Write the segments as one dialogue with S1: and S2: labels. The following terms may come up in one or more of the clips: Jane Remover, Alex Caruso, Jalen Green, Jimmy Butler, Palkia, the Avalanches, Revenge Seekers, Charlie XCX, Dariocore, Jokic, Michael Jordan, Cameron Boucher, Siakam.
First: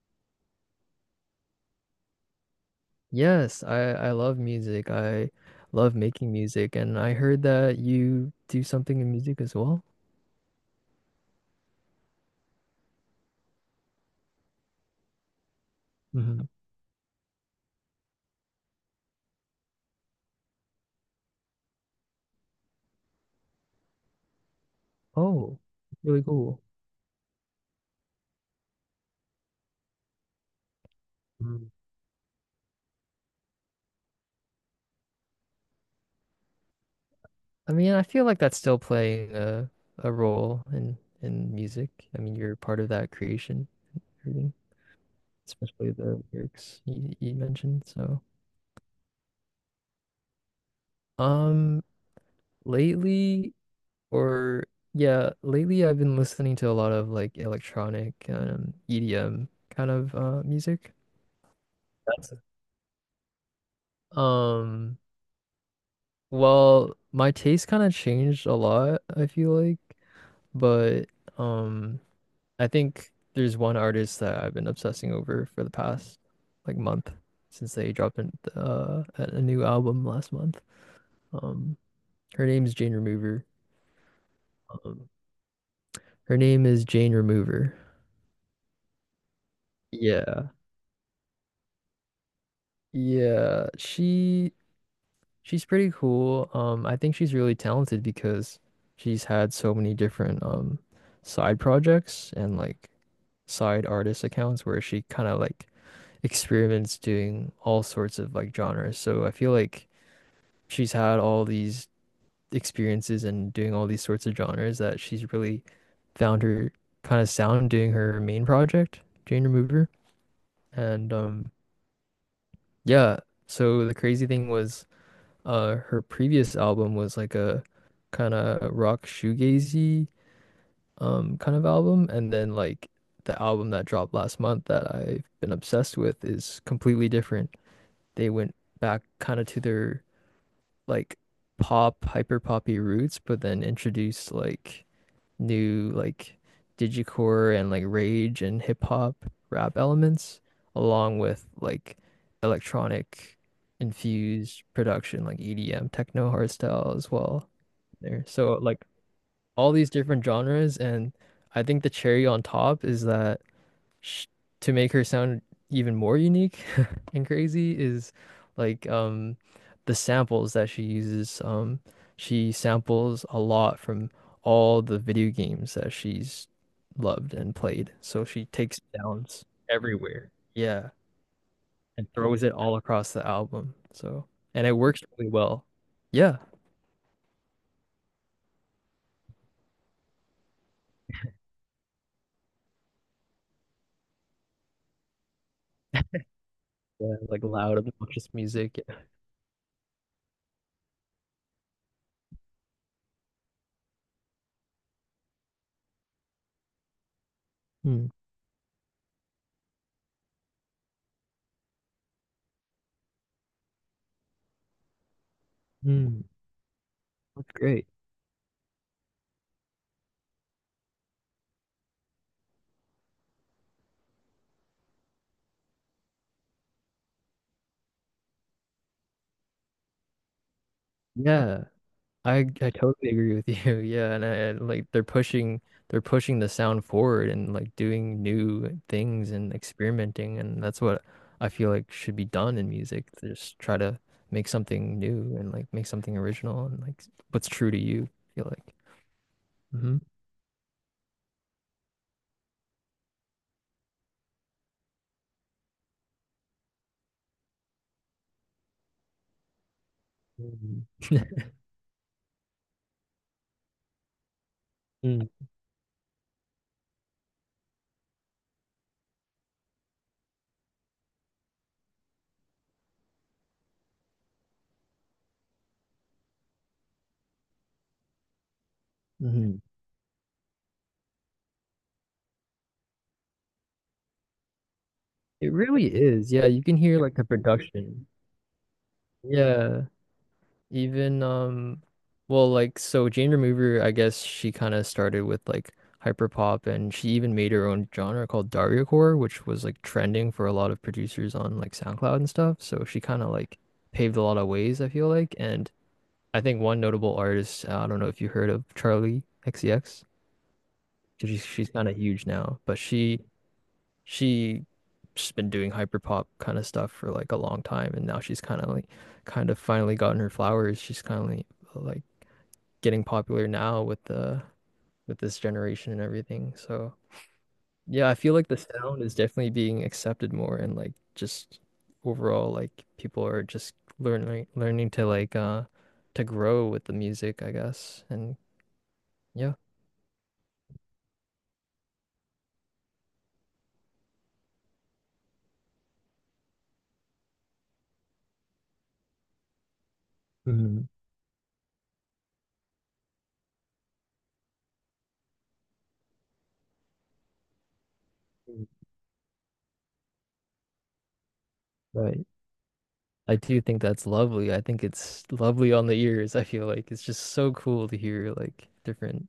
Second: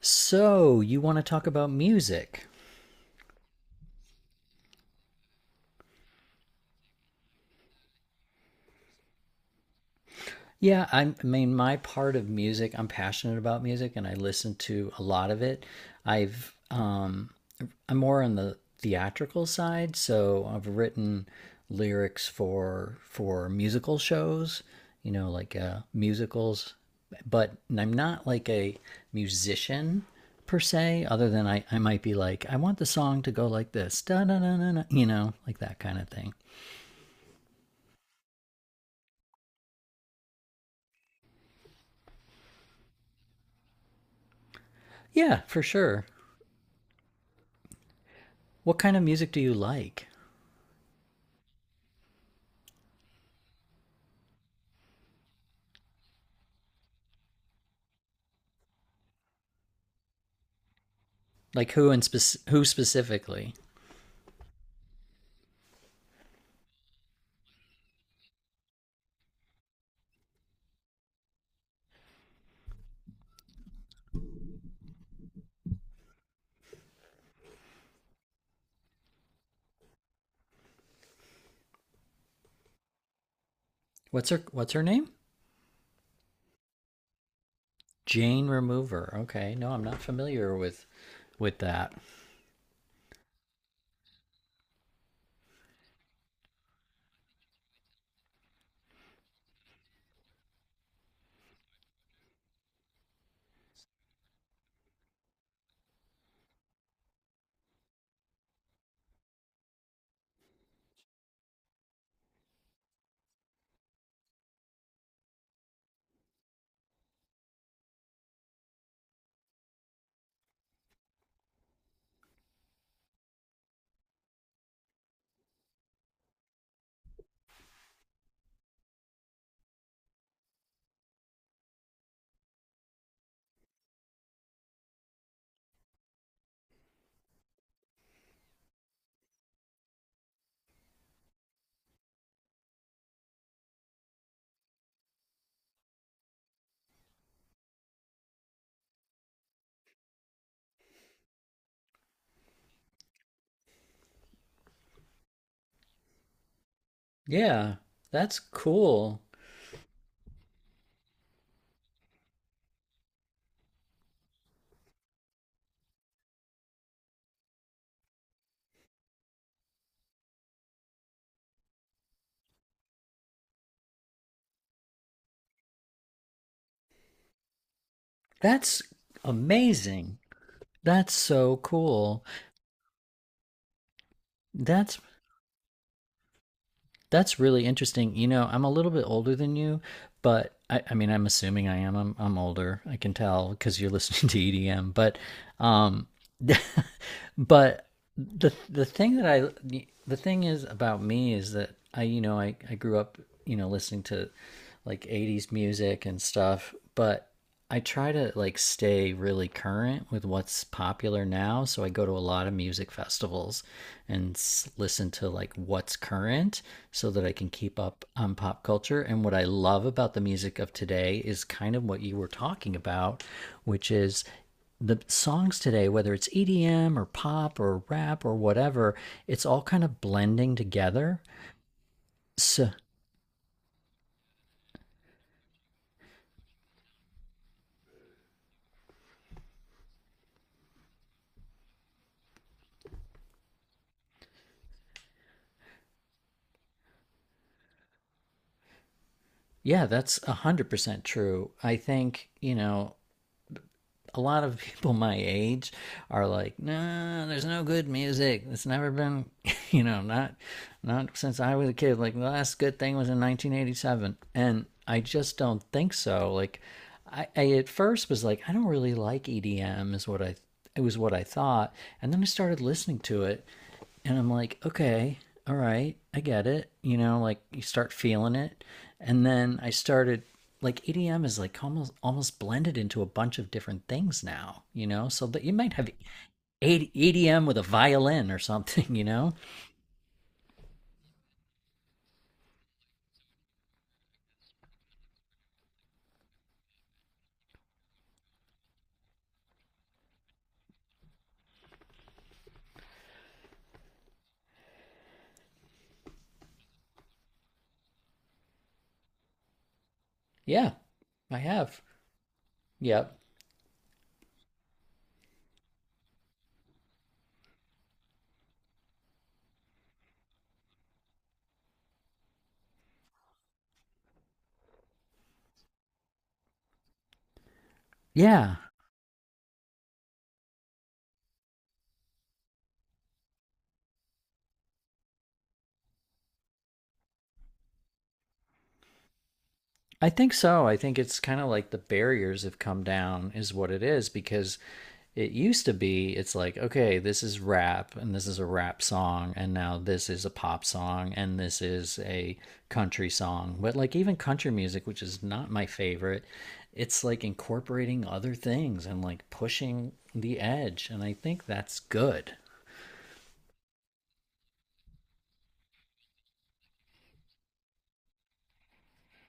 S1: So, you want to talk about music?
S2: Yes, I love music. I love making music, and I heard that you do something in music as well.
S1: Yeah, my part of music, I'm passionate about music and I listen to a lot of it.
S2: Hmm
S1: I've, um, I'm more on the theatrical side, so I've written lyrics for musical shows, you know, like
S2: Oh, really cool.
S1: musicals, but I'm not like a musician per se, other than
S2: hmm
S1: I might be like, I want the song to go like this, da da da da, you know, like that kind of thing.
S2: I mean, I feel like that's still playing a role in music. I mean, you're part of that creation, really,
S1: Yeah, for
S2: especially
S1: sure.
S2: the lyrics you mentioned. So,
S1: What kind of music do you like?
S2: um, lately or yeah, lately I've been listening to a lot of like electronic EDM kind of music.
S1: Like who and
S2: That's
S1: who specifically?
S2: Um, well, my taste kind of changed a lot, I feel like, but um, I think there's one artist that I've been obsessing over for the past like month since they dropped in, a new album last month. Um, her name's Jane Remover.
S1: What's her
S2: Um,
S1: name?
S2: her name is Jane Remover.
S1: Jane Remover. Okay, no, I'm not
S2: Yeah.
S1: familiar with that.
S2: Yeah, she She's pretty cool. I think she's really talented because she's had so many different side projects and like side artist accounts where she kind of like experiments doing all sorts of like genres. So I feel like she's had all these experiences and doing all these sorts of genres that she's really found her kind of sound doing her main project, Jane Remover. And yeah, so the crazy thing was her previous album was like a kind of rock shoegazy kind of album, and then like the album that dropped last month that I've been obsessed with is completely different. They went back kind of to their like pop, hyper poppy roots, but then introduced like new like digicore and like rage and hip hop rap elements along with like electronic infused production like EDM techno hardstyle as well
S1: Yeah,
S2: there.
S1: that's
S2: So like
S1: cool.
S2: all these different genres, and I think the cherry on top is that sh to make her sound even more unique and crazy is like the samples that she uses. She samples a lot from all the video games that she's loved and played. So she takes
S1: That's
S2: sounds
S1: amazing.
S2: everywhere. Yeah,
S1: That's so
S2: and
S1: cool.
S2: throws it all across the album. So, and it
S1: That's
S2: works really well. Yeah,
S1: That's really interesting. You know, I'm a little bit older than you, but I mean, I'm assuming I am. I'm older. I can tell because you're listening to EDM. Um,
S2: Yeah, like loud,
S1: but
S2: obnoxious
S1: the
S2: music.
S1: the
S2: Yeah.
S1: thing that I the thing is about me is that I, you know, I grew up, you know, listening to like 80s music and stuff, but I
S2: Mm,
S1: try to like stay really current with what's popular now. So I go to a lot of music festivals and listen to like what's
S2: mm,
S1: current so that I can
S2: that's
S1: keep
S2: great.
S1: up on pop culture. And what I love about the music of today is kind of what you were talking about, which is the songs today, whether it's EDM or pop or rap or whatever, it's all kind of blending together.
S2: Yeah. I
S1: So,
S2: I totally agree with you. Like they're pushing the sound forward and like doing new things and experimenting, and that's what I feel like should be done in music. To just try to make something new and like make something original and like what's true to you, I feel like.
S1: yeah,
S2: Hmm
S1: that's 100% true. I think, you know, a lot of people my age are like, "Nah, there's no good music. It's never been, you know, not not since I was a kid. Like the last good thing was in 1987." And I just don't think so. Like I at first was like, "I don't really like EDM," is what I it was what I thought. And then I started listening to it and I'm like, okay, all right, I get it. You know, like you start feeling it. And
S2: Mm-hmm.
S1: then I started like EDM is like almost blended into a bunch of different things now, you know? So that you
S2: It
S1: might
S2: really
S1: have
S2: is. Yeah, you can hear like the
S1: EDM with a
S2: production.
S1: violin or something, you know?
S2: Yeah. Even well like so Jane Remover, I guess she kind of started with like hyperpop, and she even made her own genre called Dariocore, which was like trending for a lot of producers on like SoundCloud and stuff. So she kind of like paved a lot of ways, I feel like. And I think one notable artist, I don't know if you heard of Charlie XCX.
S1: Yeah. I
S2: She's
S1: have.
S2: kind of huge now, but
S1: Yep.
S2: she she's been doing hyperpop kind of stuff for like a long time, and now she's kind of like kind of finally gotten her flowers. She's kind of like getting popular now with the with this generation and everything. So yeah, I feel like
S1: Yeah.
S2: the sound is definitely being accepted more and like just overall like people are just learning to like to grow with the music, I guess. And yeah.
S1: I think so. I think it's kind of like the barriers have come down is what it is because it used to be, it's like, okay, this is rap and this is a rap song, and now this is a pop
S2: Mhm.
S1: song and this is a country song. But like, even country music, which is not my favorite, it's like incorporating other
S2: mm
S1: things and like pushing the edge. And I think that's
S2: Right.
S1: good.
S2: I do think that's lovely. I think it's lovely on the ears. I feel like it's just so cool to hear like different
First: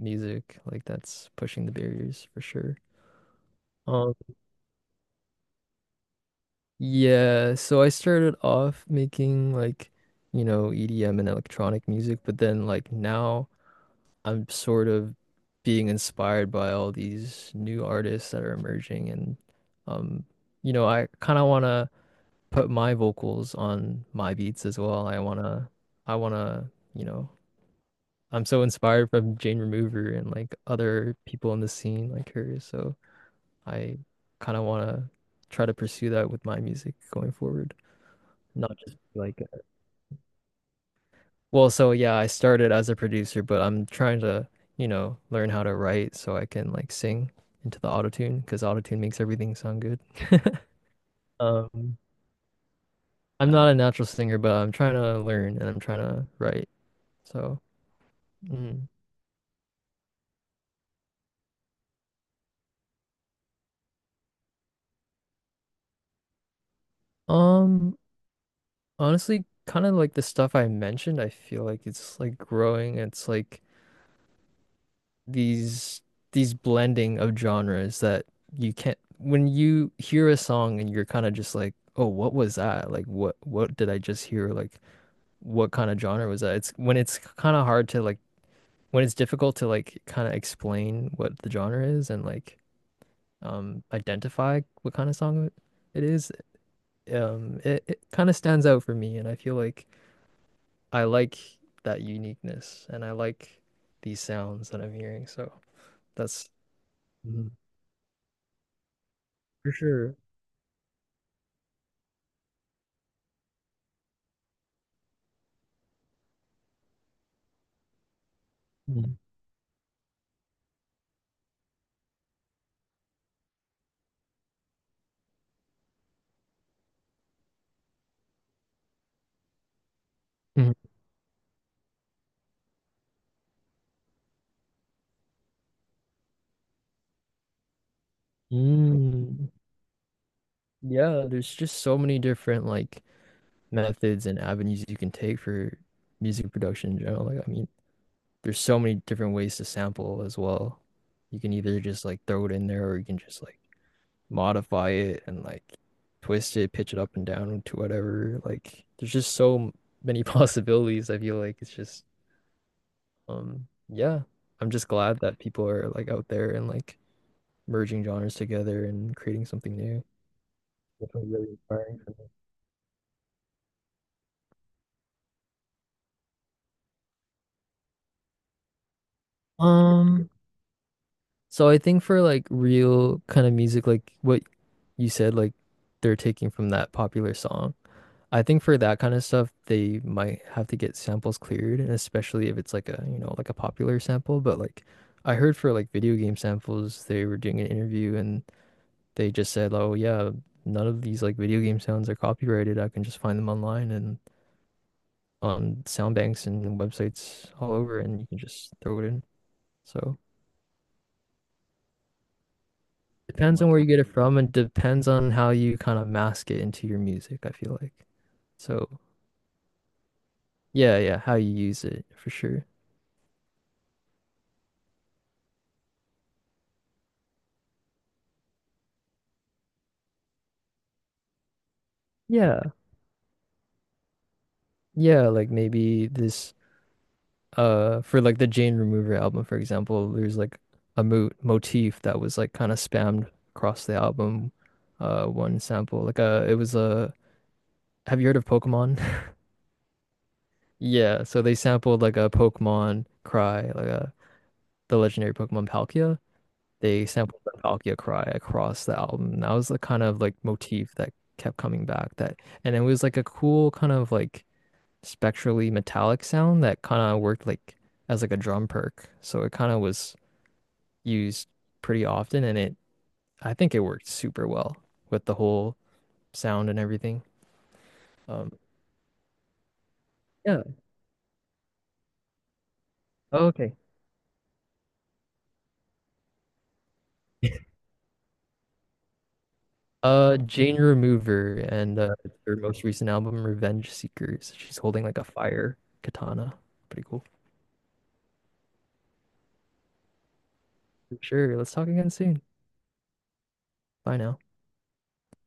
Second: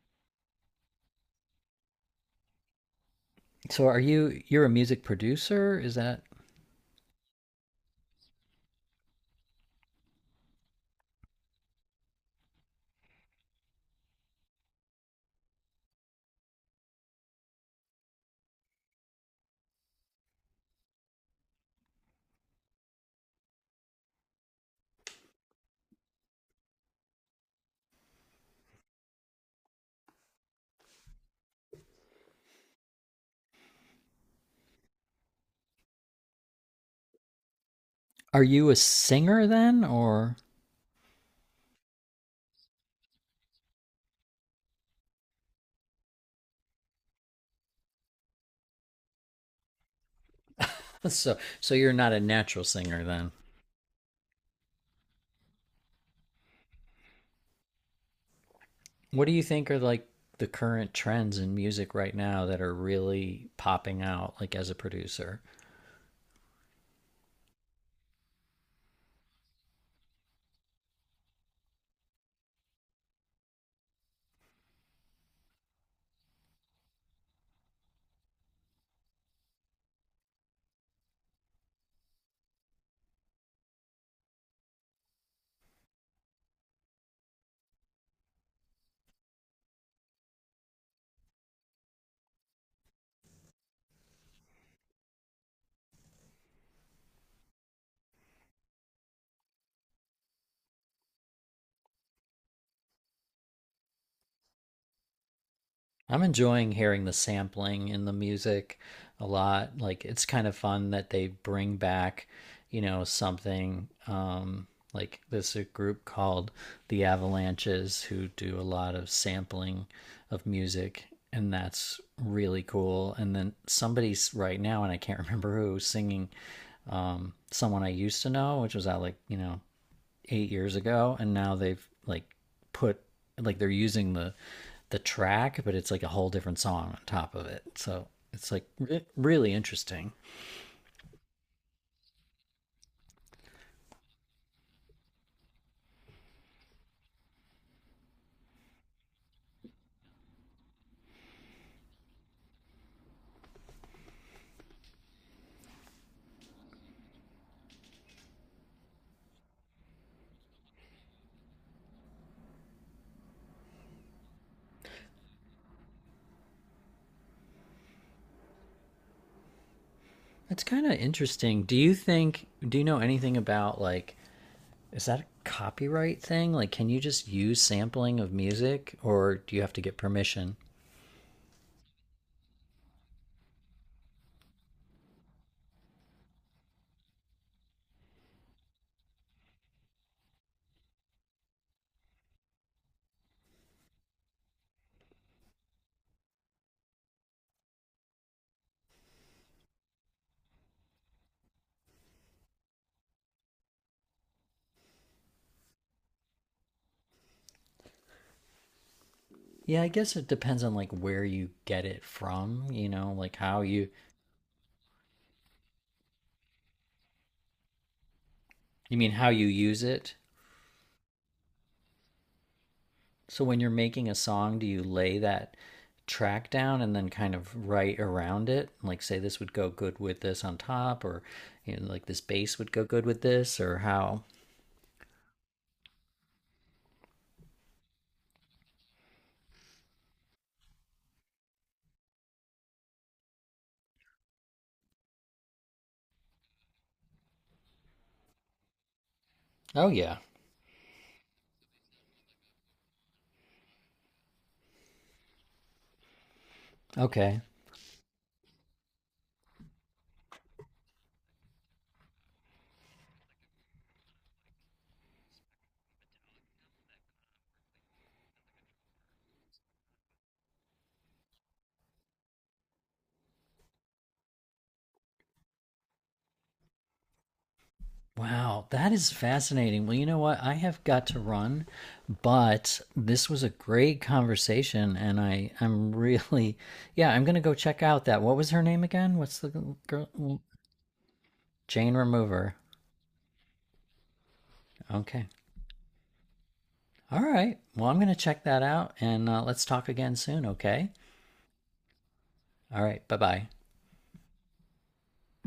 S2: music like that's pushing the barriers for sure.
S1: So, are you're a music producer? Is that,
S2: Yeah, so I started off making like, you know, EDM and electronic music, but then like now I'm sort of being inspired by all these new artists that are emerging, and um you know, I kind of want to put my vocals on my beats as well. I want to you know, I'm so inspired from Jane Remover and like other people in the scene like her, so I kind of want to try to pursue that with my music going forward.
S1: are you a
S2: Not just like
S1: singer then? Or
S2: so yeah, I started as a producer, but I'm trying to, you know, learn how to write so I can like sing into the autotune because autotune makes everything sound good.
S1: so, so you're
S2: um
S1: not a natural singer then?
S2: I'm not a natural singer, but I'm trying to learn, and I'm trying to write. So mm.
S1: What do you think are like the current trends in music right now that are really popping out, like as a producer?
S2: um honestly, kind of like the stuff I mentioned, I feel like it's like growing, it's like these these blending of genres that you can't when you hear a song and you're kind of just like, oh, what was that? Like what did I just hear? Like what kind of genre was that? It's when it's kind of hard to like when it's difficult to like kind of explain what the genre is and like identify what kind of song it is. It kind of stands out for me, and I feel like I like that uniqueness, and I like these sounds that I'm hearing. So
S1: I'm
S2: that's
S1: enjoying hearing the
S2: Mhm.
S1: sampling in the music a
S2: For
S1: lot. Like
S2: sure.
S1: it's kind of fun that they bring back, you know, something like this a group called the Avalanches who do a lot of
S2: Mm.
S1: sampling of music and that's really cool. And then somebody's right now and I can't remember who singing someone I used to know, which was out like, you know, eight
S2: Mhm.
S1: years ago, and now they've like put like they're using the track, but it's like a whole different song on top of it. So it's like
S2: Mm.
S1: really interesting.
S2: Yeah, there's just so many different like methods and avenues you can take for music production in general. Like, I mean, there's so many different ways to sample as well. You can either just like throw it in there, or you can just like modify it and like twist it, pitch it up and down to whatever. Like, there's just so many possibilities. I feel like it's just, yeah, I'm just glad that people are like out there and like merging genres together and creating something new,
S1: It's kind of
S2: which was really
S1: interesting. Do you
S2: inspiring for me.
S1: think? Do you know anything about like? Is that a copyright thing? Like, can you just use sampling of music, or do you have to get
S2: Um,
S1: permission?
S2: so I think for like real kind of music, like what you said, like they're taking from that popular song. I think for that kind of stuff, they might have to get samples cleared, and especially if it's like a, you know, like a popular sample. But like I heard for like video game samples, they were doing an interview, and they just said, oh yeah, none of these like video game sounds are copyrighted. I can just find them online and on sound banks and websites all over, and you can just throw it in.
S1: Yeah, I guess
S2: So.
S1: it depends on like where you get it from. You know, like
S2: Depends
S1: how
S2: on where you
S1: you.
S2: get it from, and depends on how you kind of mask it into your music, I feel like.
S1: You
S2: So,
S1: mean how you use it?
S2: yeah, yeah, how you use it for sure.
S1: So when you're making a song, do you lay that track down and then kind of write around it? Like say this would go good with this on top or you know like this bass would
S2: Yeah,
S1: go good with this or how?
S2: Yeah, like maybe this for like the Jane Remover album, for example, there's like a mo motif that was like kind of spammed across the album one sample. Like it was a have you heard of Pokemon?
S1: Oh yeah.
S2: Yeah, so they sampled like a Pokemon cry, like a the legendary Pokemon Palkia. They
S1: Okay.
S2: sampled the Valkyria cry across the album. That was the kind of like motif that kept coming back. That, and it was like a cool kind of like spectrally metallic sound that kind of worked like as like a drum perk. So it kind of was used pretty often, and it I think it worked super well with the whole sound and everything. Um,
S1: Wow, that is fascinating. Well, you know what? I
S2: yeah.
S1: have got to run, but this was
S2: Oh,
S1: a
S2: okay.
S1: great conversation and I'm really yeah, I'm going to go check out that. What was her name again? What's the girl
S2: Jane Remover
S1: Jane
S2: and
S1: Remover.
S2: her most recent album, Revenge Seekers. She's holding like a
S1: Okay.
S2: fire katana. Pretty
S1: All
S2: cool.
S1: right. Well, I'm going to check that out and let's talk again soon, okay?
S2: For sure. Let's talk again soon.
S1: All right. Bye bye.
S2: Bye now.